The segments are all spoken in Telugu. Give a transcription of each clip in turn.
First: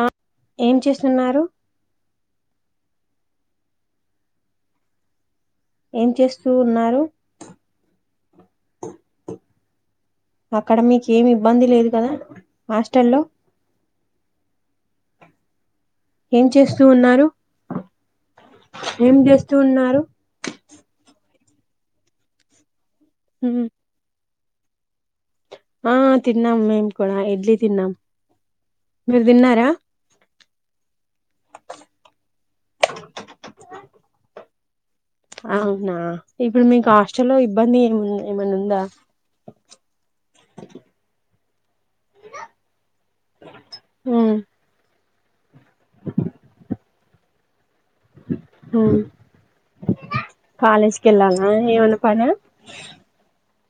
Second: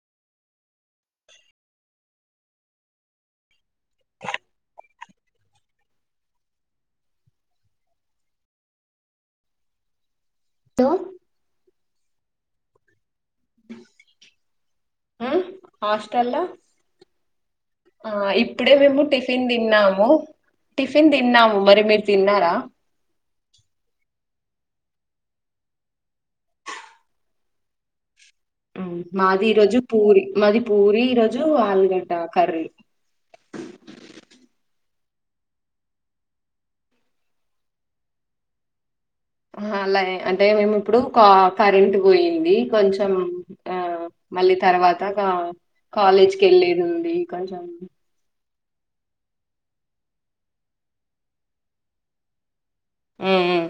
ఆ ఏం చేస్తున్నారు ఏం చేస్తూ ఉన్నారు అక్కడ లో మీకు ఏమి ఇబ్బంది లేదు కదా హాస్టల్లో ఉమ్ హాస్టలో ఏం చేస్తూ ఉన్నారు ఆ ఇప్పుడే మేము ఏం టిఫిన్ చేస్తూ ఉన్నారు తిన్నాము టిఫిన్ తిన్నామ మరి మీరు తిన్నారా హ్మ్ హ్మ్ ఆ తిన్నాం మేము కూడా ఇడ్లీ తిన్నాం ఉమ్ మీరు మాది ఈ తిన్నారా రోజు పూరి మాది పూరి ఈరోజు ఆలుగడ్డ కర్రీ అవునా ఇప్పుడు మీకు హాస్టల్లో ఇబ్బంది ఏం ఏమైన్నా ఉందా ఆహా అలా అంటే మేము ఇప్పుడు కా కరెంట్ పోయింది కొంచం ఆ ఉమ్, మళ్ళీ తర్వాత అంతాగా కాలేజీక్లేది ఉంది కొంచెం ఉమ్ కాలేజీకెళ్లల ఏమయనా పన ఉమ్ ఉమ్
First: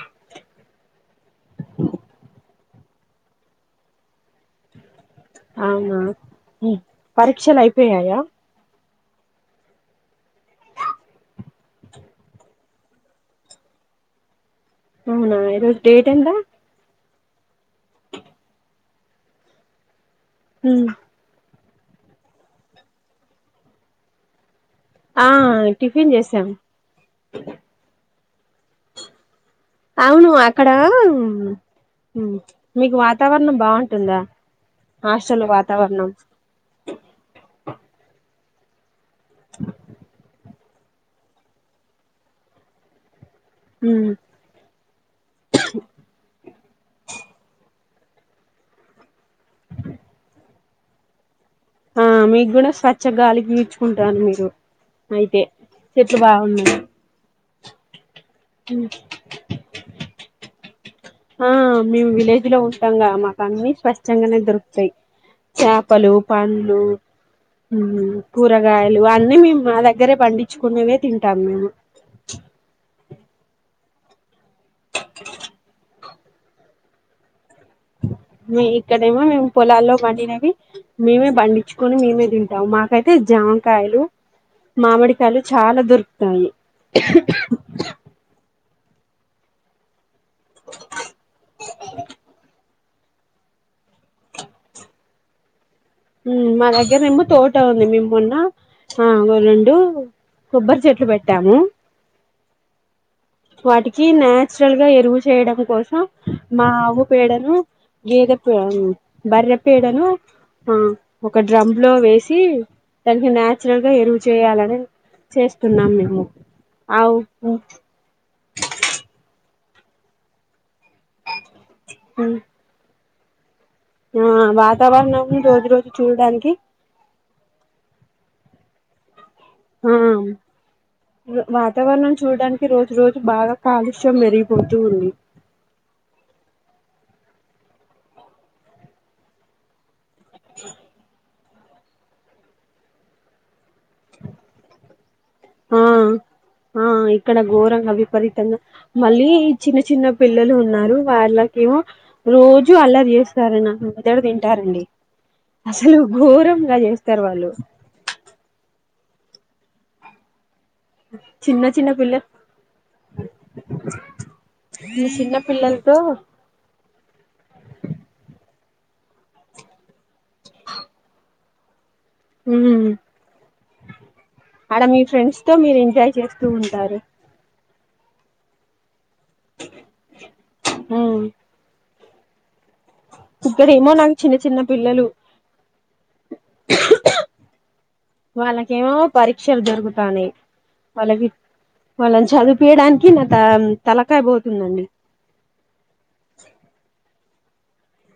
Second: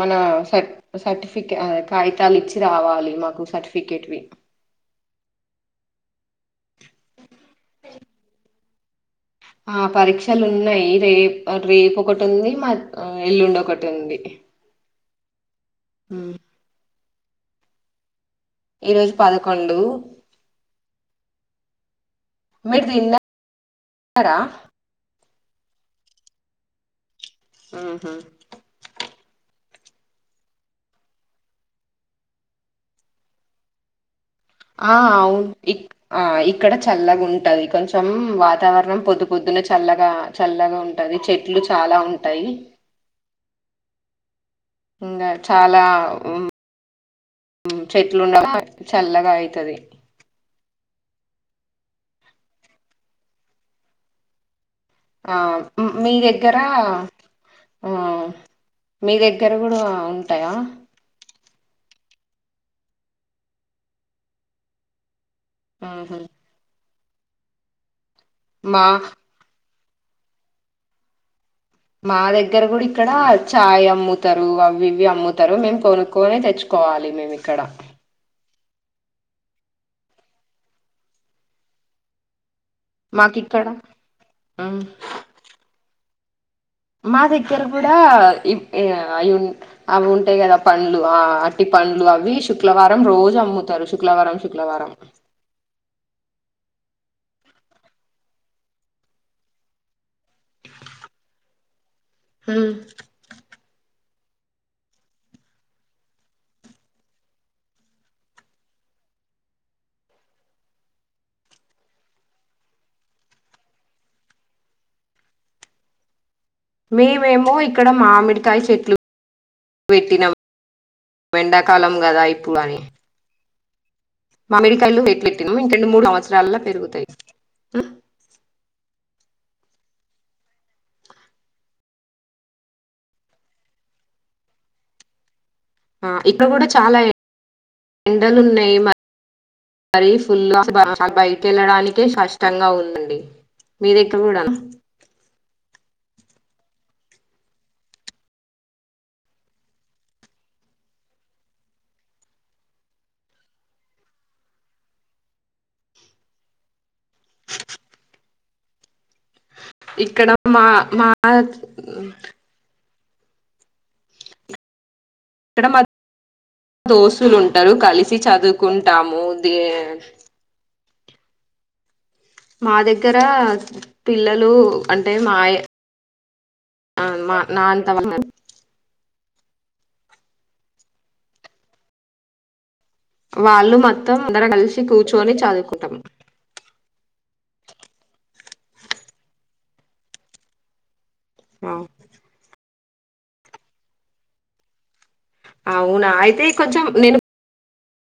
మన స సర్టిఫికే కాగితాలు ఇచ్చి రావాలి మాకు సర్టిఫికెట్ వి అవునా హుం పరీక్షలు అయిపోయాయా ఆ పరీక్షలు ఉన్నాయి రేప్ రేపు ఒకటి ఉంది మా ఆ ఎల్లుండి ఒకటి ఉంది అవునా ఈరోజు డేట్ ఎంత ఈరోజు పదకొండు ఊ మీరుతిన్న కదా ఆ టిఫిన్ చేసాం ఆహా అవును అక్కడ ఉ మీకు వాతావరణం బావుంటుందా. ఆ అవున్ ఇక్ ఆ ఇక్కడ చల్లగా ఉంటది కొంచెం వా తవరణం పొద్దు పొద్దున్న చల్లగా చల్లగా ఉంటది చెట్లు చాలా ఉంటాయి. ఉమ్ ఇంగా చాలా ఉ ఉ చెట్లు ఉండగా చల్లగా అయితది ఆ మీకు కూడా స్వచ్ఛగాలి పిల్చుకుంటాను మీరు ఆ అయితే ఉ మీ చెట్లు దగ్గర బాగున్నాయి ఆ మీ దగ్గర కూడా అ ఉంటాయా ఆ మేము విలేజ్ లో ఉంటాం కద మాకు అన్ని స్వచ్ఛంగానే దొరుకుతాయి. చేపలు, మ్మ్హ. పండ్లు ఉమ్ మా కూరగాయలు అన్నీ మేము మా దగ్గ దగ్రే పండించుకునేవే తింటాం మేము. ముత అవి ఇవి అమ్ముతారు మేం కొను కునే తెచ్చుకోవాలి మేము ఇక్కడ మీ ఇక్కడేమో మేము పొలాల్లో పండినవి మేమే పండించుకొని మేమే తిం ఎవమ్మ మాకైతే మాకు ఇక్కడ జామకాయలు, మామిడికాయలు చాలా దొరుకు టాయి మా దగ్గర కూడా ఇప్ ఇగ అయున్ అవున్ టాయి కదా పండ్లు ఆ అరిటిపండ్లు అవి శుక్లవారం అం రోజు అమ్ముతారు శుక్లవారం శుక్లవారం ఊ మా దగ్గర ఏమో తోట ఉంది. మేము మొన్న ఆ రెండు కొబ్బరి చెట్లు పెట్టాము. హమ్ కి నాచురల్ గా ఎరువులు చేయడం కోసం మా ఆవు పేడను, గేదె పే బర్రే పేడను ఆ ఒక డ్రమ్ లో వేసి దానికి న్యాచురల్గా ఎరువు చేయాలని చేస్తున్నాం మేము. మేమేమో ఆవు ఇక్కడ మామిడి కాయ చెట్లు పెట్టినం వెండాకాలం కదా అయిపోవాలి ఆ మామిడికాయలు బేట్లు వాతావరణం పెట్నాము రోజు ఇంకెండు రోజు మూడు చూడడానికి సంవత్సరాల పెరుగుతాయి ఉ ఆ వాతావరణం చూడడానికి రోజు రోజు బాగా కాలుష్యం మరిగిపోతూ ఉంది ఆ ఇక్కడ కూడా చాలా ఎండలు ఉన్నాయి మ బర ఫుల్ బ పకెళ్ళడానికే కాష్టంగా ఉంది మీ దుకు కూడా ఆ ఆ ఇక్కడ ఘోరంగా విపరీతంగా మళ్ళీ చిన్న చిన్న పిల్లలు ఉన్నారు వాళ్ళకేమో రోజు అల్లారీ చేస్తారని మొదట తింటారండి అసలు ఘోరంగా చేస్తారు వాళ్ళు ఇక్కడ మా మా చిన్న చిన్న పిల్ల చిన్న ఇక్కడ మా పిల్లలతో దోస్తులుంటారు కలిసి చదువు కుంటాము దే హా మా దగ్గర పిల్లలు ఆడ మీ అంటే ఫ్రెండ్స్ తో మాయ మీరు ఎంజాయ్ చేస్తూ ఉంటారు ఆ మా నాంత వ ఉ వాళ్ళు ఏమో నాకు మొత్తం చిన్న అందర చిన్న కలిసి పిల్లలు కూర్చుని చదువుకుంటాం వాళ్ళకేమో పరిషాలు జరుగుతాయి వాళ్ళకి వాళ్ళని చదువు పీయడానికి నా త తలకాయ పోతుందండి అవునా అయితే కొంచెం నేను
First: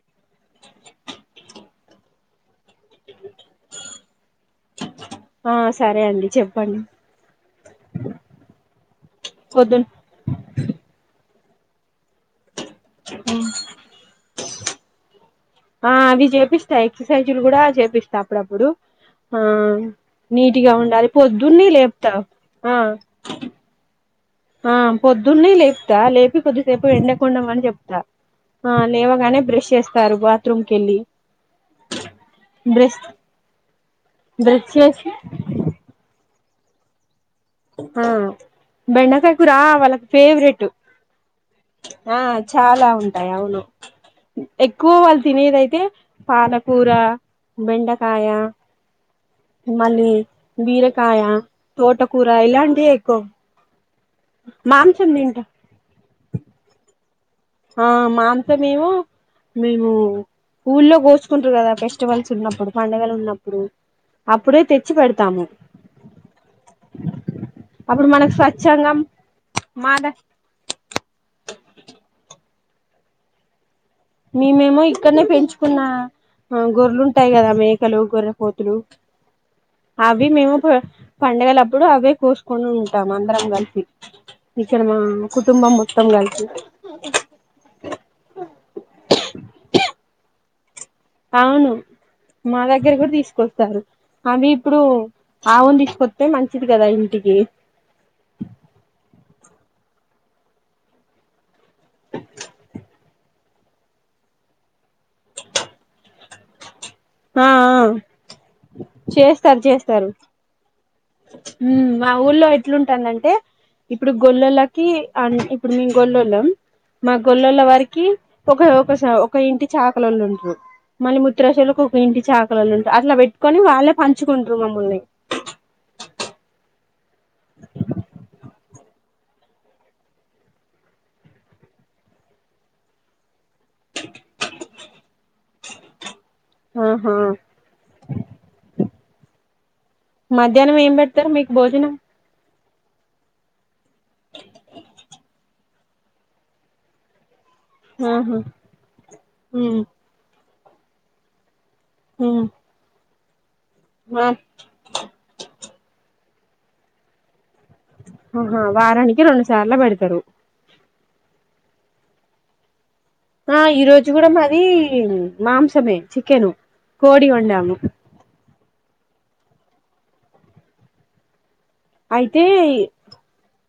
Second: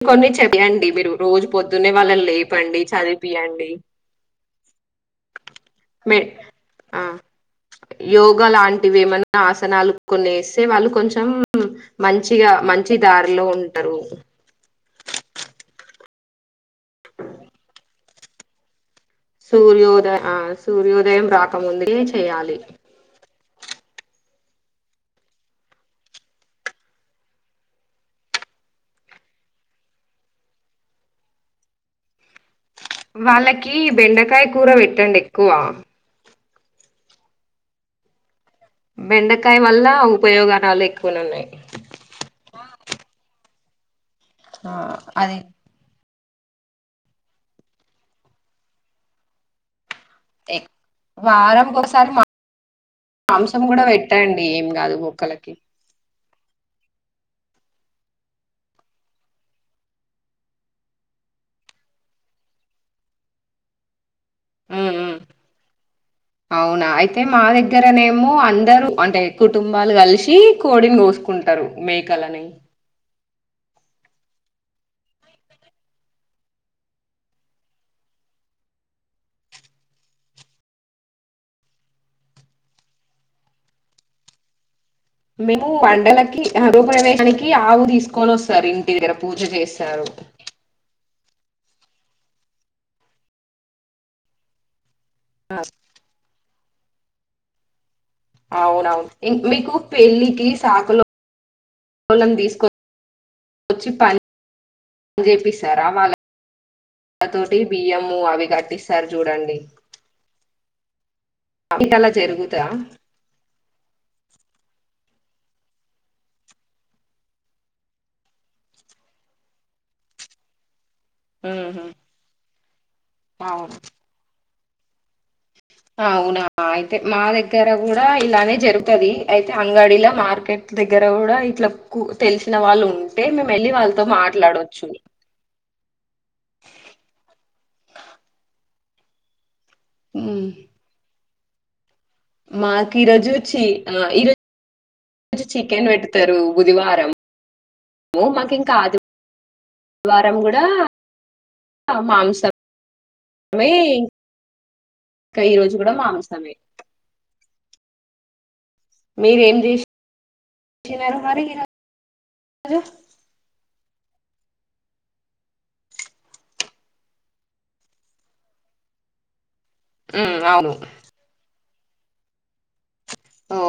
కొన్ని చెదిండి మీరు రోజు పొద్దునే వాళ్ళని లేపండి చదివిపియండి ఆ సరే మే అండి చెప్పండి ఆ యోగా లాంటివి ఏమన్నా పొద్దున్ ఆసనాలు కొనేస్తే వాళ్ళు కొంచెం ఉ మంచిగా మంచి దారిలో ఉంటారు అది చెపి ఎక్ససైజులు కూడా చేపిస్తాం అప్పుడప్పుడు ఆ సూర్యోదయ ఆ నీట్గా ఉండాలి సూర్యోదయం పొద్దునే రాకముందుకే లేపుతా చేయాలి ఆ ఆ పొద్దున్నే లేపుతా లేపి కొద్దిసేపు ఎండకుండా అని చెప్తా ఆ లేవగానే బ్రష్ చేస్తారు బాత్రూమ్కి కేళ్ళి బెస్ ఈ బెండకాయ కూర పేట్టడి ఎక్కువ ఆ బెండకాయ కూరా వల్ల వాళ్ళకి ఫేవరెట్ ఉపయోగరాలు ఎక్కువనే ఉన్నాయి ఆ చాలా ఉంటాయి అవును ఆ ఎక్కువ వాళ్ళు అది తినేదైతే పాలకూర బెండకాయ మళ్ళి బీరకాయ వారంకి ఒకసారి తోటకూర ఇలాంటియే ఎక్కువ ట్టండి ఏం కాదు మాంసం తింటా కుొక్కలకి ఆ మాంసమేమో మేము ఊల్లో కోసుకుంటారు కదా ఫెస్టివల్స్ ఉన్నప్పుడు పండుగలు ఉన్నప్పుడు అప్పుడే మ్ తెచ్చి మ్ పెడతాము అవునా అయితే మా అప్పుడు దగ్గరనేమో మనకు అందరూ స్వచ్ఛంగా అంటే కుటుంబాలు మాద కలిసి కోడిని కోసుకుంటారు మేకలని మ మేమో ఇక్కన్నే పెంచుకున్న గొర్రలు ఉంటాయి కదా మేకలు గొర్రెపోతులు అవి మేము ప్ పండగలప్పుడు అవే కోసుకొని ఉంటాం అందరం కలిపి మేము పండలకి అహ హృప్రవేశానికి ఆవు తీసుకొని వస్తారు ఇన్ టి దగ్గర పూజ చేస్తారు అవును మా దగ్గర కూడా తీసుకొస్తారు అవి ఇప్పుడు ఆవును తీసుకోతే మం చిది కదా ఇంటికి అవునవును ఇం మీకు పెళ్ళికి సాకులోంన్ తీసుకొ వచ్చి పని అ చేపిస్తారా వాళ్ళ ఆ ళతోటి ఆ బియ్యం అవి కట్టిస్తారు చూడండి హు మీకు మా అలా ఊళ్లో జరుగుదా ఎట్లుంటందంటే ఇప్పుడు గొళ్ళోలకి అండ్ ఇప్పుడు మేము గొల్లోళ్ళం మా గొల్లోళ్ళ వారికి ఒక ఒక స ఒక ఇంటి చాకలోళ్ళు ఉంటరు మల్లి ముత్రాషోల్లకు ఉహు ఒక ఇంటి చా కల్లోళ్ళున్ అట్లా పెట్టుకొని అవును వాళ్ళే పంచుకుం కుంట్రు మమ్ముల్ని అవునా అయి తే మా దగ్గర కూడా ఇలానే జరు తది అయితే అంగడిల మార్కెట్ దగ్గర గుడా ఇట్లా కు తెలిసిన వాళ్ళు ఉంటే మేం వెళ్ళి వాళ్ల తో మాట్లాడొచ్చు ఆహా ఉమ్. మధ్యాహ్నం ఏం పెట్ త్తరు మీకు భోజనం మాకు ఈ రోజు చి ఆ ఈరోజు చి కెన్ పెట్టుతారు బుద వారం ఓ ఆహా మాకు ఇంకా ఆది ఉమ్ వారం గుడ్ డా ఆ ఉమ్ మాంసం వెయ్ ఆ ఇంక ఈ రోజు గూడ మాంసమే హ ఆ వారానికి రొండు సార్ల బెడతరు సినారు మరి ఈరోజు ఆ ఈరోజు కూడా మాది మాంసమే చికెను కోడి వండాము మ్మ్ అవును అయితే ఇ ఓ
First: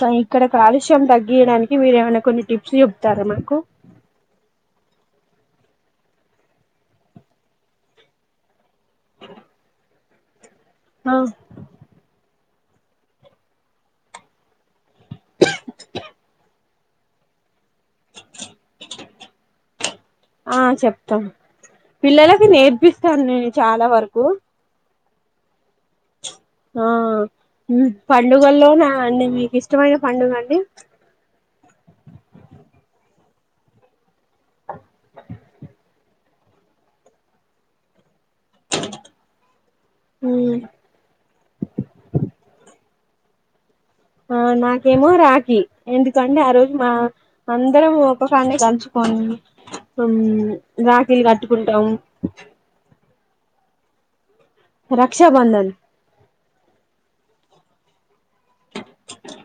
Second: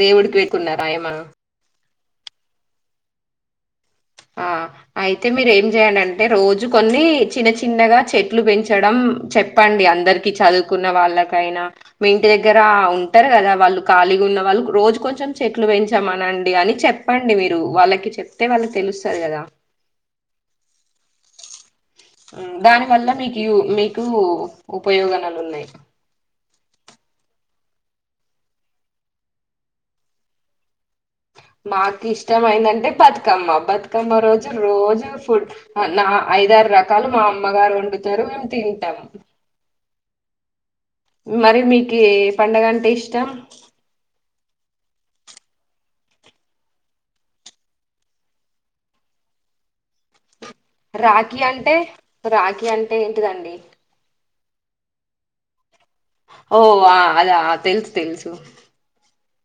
కానీ దేవుడికి ఇక్కడ పెట్టుకున్నారా కాలుష్యం ఏమా తగ్గియడానికి మీరే అన కొన్ని టిప్స్ చెప్తారా మాకు ఆ అయితే మీరు ఏం చేయలంటే రోజు కొన్ని చిన్న చిన్నగా చెట్లు పెంచి చడం చెప్పండి అందరి ఇ చదువ్ కున్న ఆ వాళ్ళకైనా మేమ్ ఇంటి దగ్గర ఉంటరు గదా వాళ్ళు ఖాళీగా ఉన్న వాళ్ళు రోజు కొంచెం చెట్లు పెంచమనండి అని చెప్ ప్పండి మీరు వాళ్ళకి చెప్తే వాళ్ళు తె ఆ చెప్తాం పిల్లలకి దాని నేర్పిస్తాను నేను చాలా వరకు. ఉపయోగనలున్నాయి. ఆ ఉమ్మ్ పండుగల్లోన అండి మీకు ఇష్టమైన పండుగ అండి. మాకి ఇష్ట మైదంటె బతుకమ్మ బతుకమ్మ రోజు. రోజూ ఫుడ్ అనా ఐదారు రకాలు మా అమ్మగారు వండుతారు. తింటాం ఉమ్ మరి మీకే పండగ అంటే ఇష్ టం ఆ నాకేమో రాఖీ ఎందుకంటే ఆ రోజు మ అందరం ఒక కాన్నే కలుచుకోని ఉమ్ రాఖీ అంటే రాఖీ అంటె ఏన్ టిదండి. రక్షాబంధన్. ఓ వ అదా తెల్స్ తెలుసు.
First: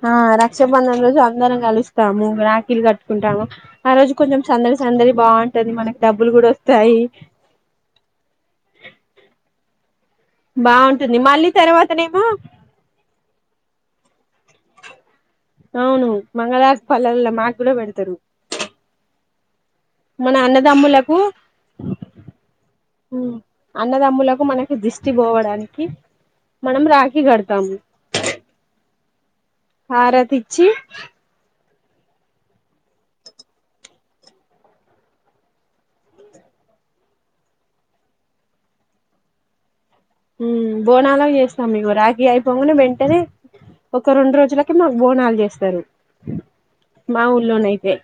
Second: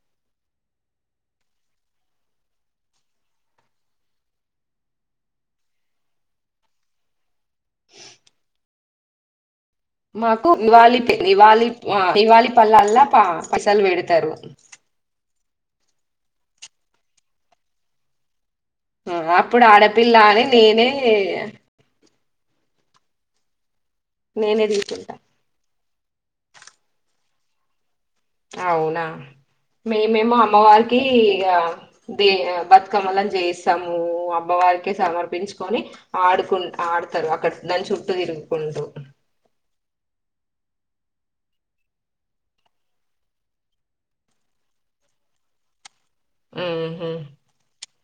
ఆ రక్షాబంధన్ రోజు అందరం కలుస్తాము రాఖీల్ కట్టుకుంటాము ఆ రోజు కొంచెం సందడి సందడి బాగుంటది మనకి డబ్బులు గూడొస్తాయి. మాకు నివాళి బాగుంటుంది మళ్ళీ నివాళి తర్వాతనేమో నివాళి పల్లాల పసల్ బెడ్తారు. [inaudible] అవును మంగళార్ పల్లాల్ల మాక్కూడ బెడ్తారు. ఉ ఆ అప్పుడు ఆడపిల్ల అని నేనే. ఉమ్. అన్నదమ్ములకు నేనే మనకి దిష్టి తీసుకుంటా బోవడానికి. మనం రాఖీ గడతాము. అవునా మేమేమో హారతి ఇచ్చి అమ్మవారికి ఇగ. దే బతుకమ్మలం జేయిస్తామూ అమ్మవారికే సమర్పించుకొని ఆడుకు ఆడతారు అక్కడ దాని చుట్టూ దిరుగుకుంటూ. ఉ బోనాల్ అవి చేస్తాం ఇగొ రాఖీ ఐపోంగనే వెంటనే ఒక రెండు రోజులకి మాకు బోనాలు జేస్తారు. ఉహు మావుల్లోనైతే [inaudible]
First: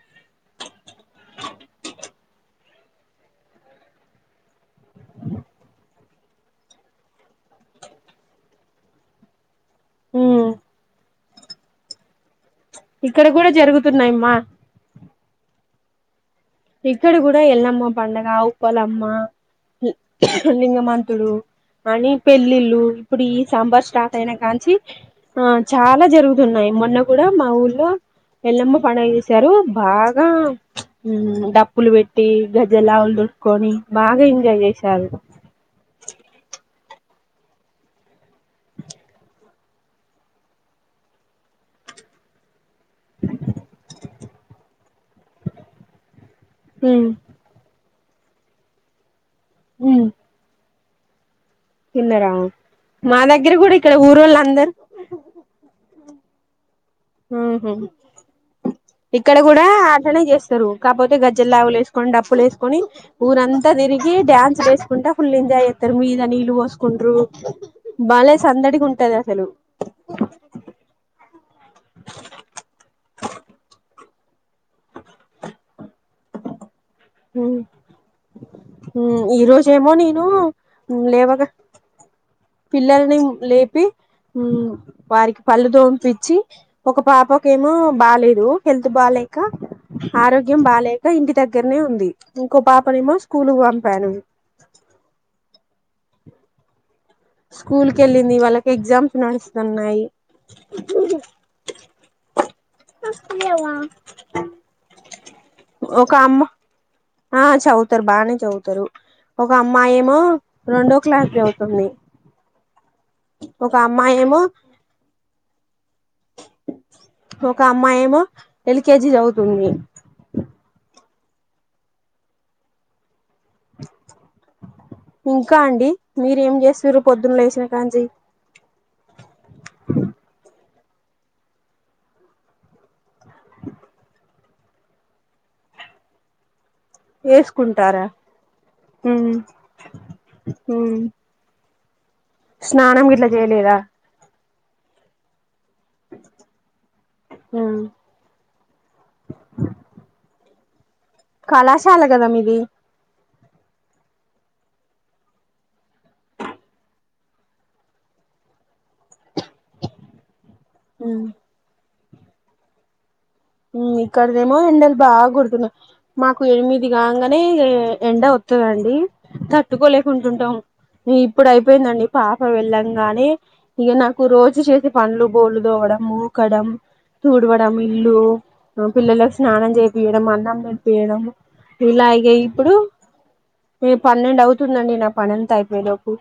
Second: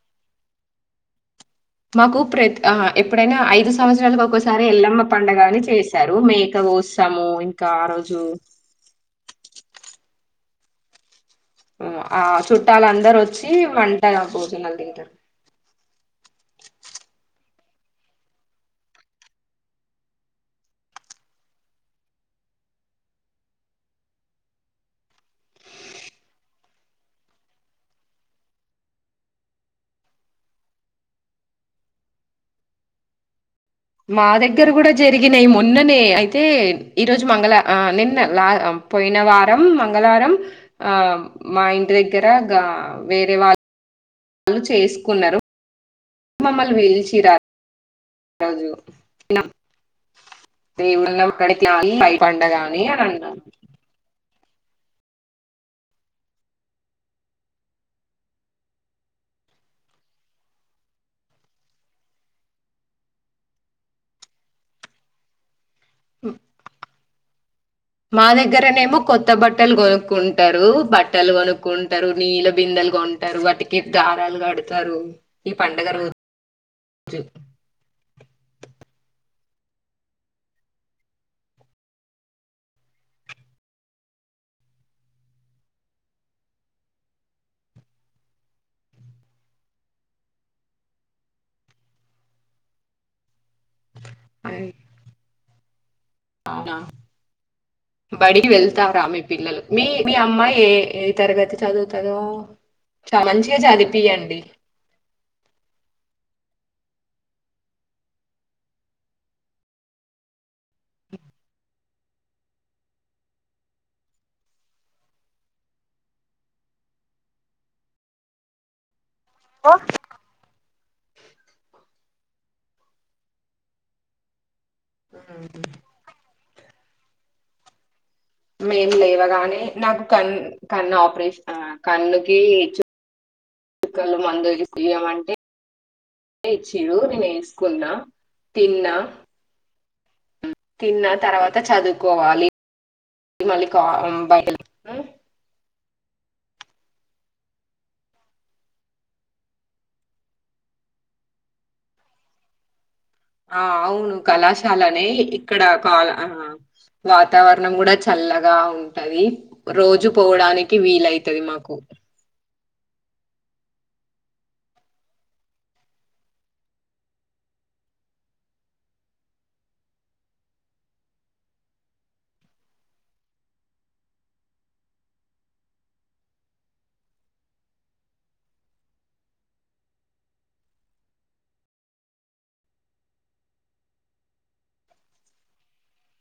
మాకు ప్రత్ అహ్ ఎప్పుడైనా ఐదు సంవత్సరాల కొకసారి సారి ఎల్లమ్మ పండగని చేసారు మేక కోత్సము ఇంకా ఆ రోజు. ఉమ్మ్ ఉ ఆ చు. ట్టాల అందరు ఇక్కడ వచ్చి కూడా వంట జరుగుతున్నాయమ్మా భోజనాల్ దింటర్. ఇక్కడ కూడా ఎల్లమ్మ పండగ ఉప్పలమ్మ లింగమంతుడు అని పెళ్ళిళ్ళు ఇప్పుడు ఈ సాంబార్ స్టార్ట్ అయినా కాంచీ అహ్ చాలా జరుగుతున్నాయి మొన్న కూడా మా ఊళ్లో ఎల్లమ్మ పండుగ జేశారు బాగా ఉమ్. డప్పులు పెట్టి గజ్జె లావుల్. మా దగ్గర గుడా జరిగినాయ్ మొన్ననే ఐతే. ఈ రోజు మంగళ అ నిన్నలా పోయిన వారం మంగళరం ఆ మా ఇంటి దగ్గర గా వేరే వాళ్ళు చేసుకున్నారు. మమ్మల్ని మ్మ్ బిలిషిర. ఆ రోజు నం హ దేవుడగల్ తిన్నరా మా దగ్గర కూడా ఇక్కడ ఊరొళ్ళ అం అందరు ఇక్కడ గూడా ఆట్లనే జేస్తారు కాకపోతే గజ్జల్ లావులు వేసుకొని డప్పులు ఏసుకొని ఊరంతా దిరిగి డ్యాన్స్ లు ఏసుకుంటా ఫుల్ ఎంజాయ్ జె [unintelligible] మీద నీళ్ళు పోసుకుంట్రు మా భలే దగ్గరనే సందడిగా ఏమో ఉంటది కొత్త అసలు బట్టలు కొనుక్కుంటారు బట్ బట్టలు కొనుక్కుంటారు నీళ్ళ బిందెలు గొంటరు వాటికి దారాలు కడతారు ఈ పండగ రో హ ఈ రోజేమో నేను లేవగా పిల్లల్ని లేపి వారికి పళ్ళు దోంపించి ఒక పాపకేమో బాలేదు హెల్త్ బాలేక ఆరోగ్యం బాలేేక ఇంటి దగ్గరనే ఉంది ఇంకో పాపనేమో కూలుకు వంపాను అవునా స్కూల్ కెళ్ళింది బడికి వాళ్ళకి వెళ్త రా ఎగ్జామ్స్ మీ పిల్లలు మీ నడుస్తున్నాయి మీ అమ్మాయి ఏ ఏ తరగతి చదువుతదో చాలా మంచిగా చదివిపియండి ఒక అమ్మ ఆ చదువుతారు బానే చదువుతారు ఒక అమ్మాయి ఏమో రెండో క్లాస్ చదువుతుంది ఒక అమ్మాయి ఏమో ఒక అమ్మాయి ఏమో ఎల్కేజీ చదు తుంది ఇంకా అండి మీరేం చే సిరు పొద్దున్న లేసినా కాంచి మేం లేవగానే నాకు క కన్ను ఆపరేషన్ కన్నుకి క్కలు మందు ఇపుడు ఇయమంటే చరు నేను వేసుకున్నా వేసుకుంటారా తిన్నా మ్మ్ తిన్నా తర్వాత చదువు కోవాలి స్నానం గిట్లా మళ్ళీ చేయలేదా కా ఊ బయ ఉ అ కళాశాల కదా మీది ఆ అవును కళాశాలనే ఇక్కడ కాల ఆ వాతావరణం కూడా చల్లగా ఉంటది రోజు పోవడానికి వీలైతది మాకు ఇక్కడదేమో ఎండలు బాగా కుడుతున్నాయి మాకు ఎనిమిది కాగానే ఎండ వస్తుందండి తట్టుకోలేకుంటుంటాం ఇప్పుడు అయిపోయిందండి పాప వెళ్ళంగానే ఇక నాకు రోజు చేసి పండ్లు బోలు తోవడం ఊకడం తుడవడం ఇల్లు పిల్లలకు స్నానం చేపియడం అన్నం నడిపియడం ఇలాగే ఇప్పుడు మీ పన్నెండు అవుతుందండి నా పనంత అయిపోయేలోపు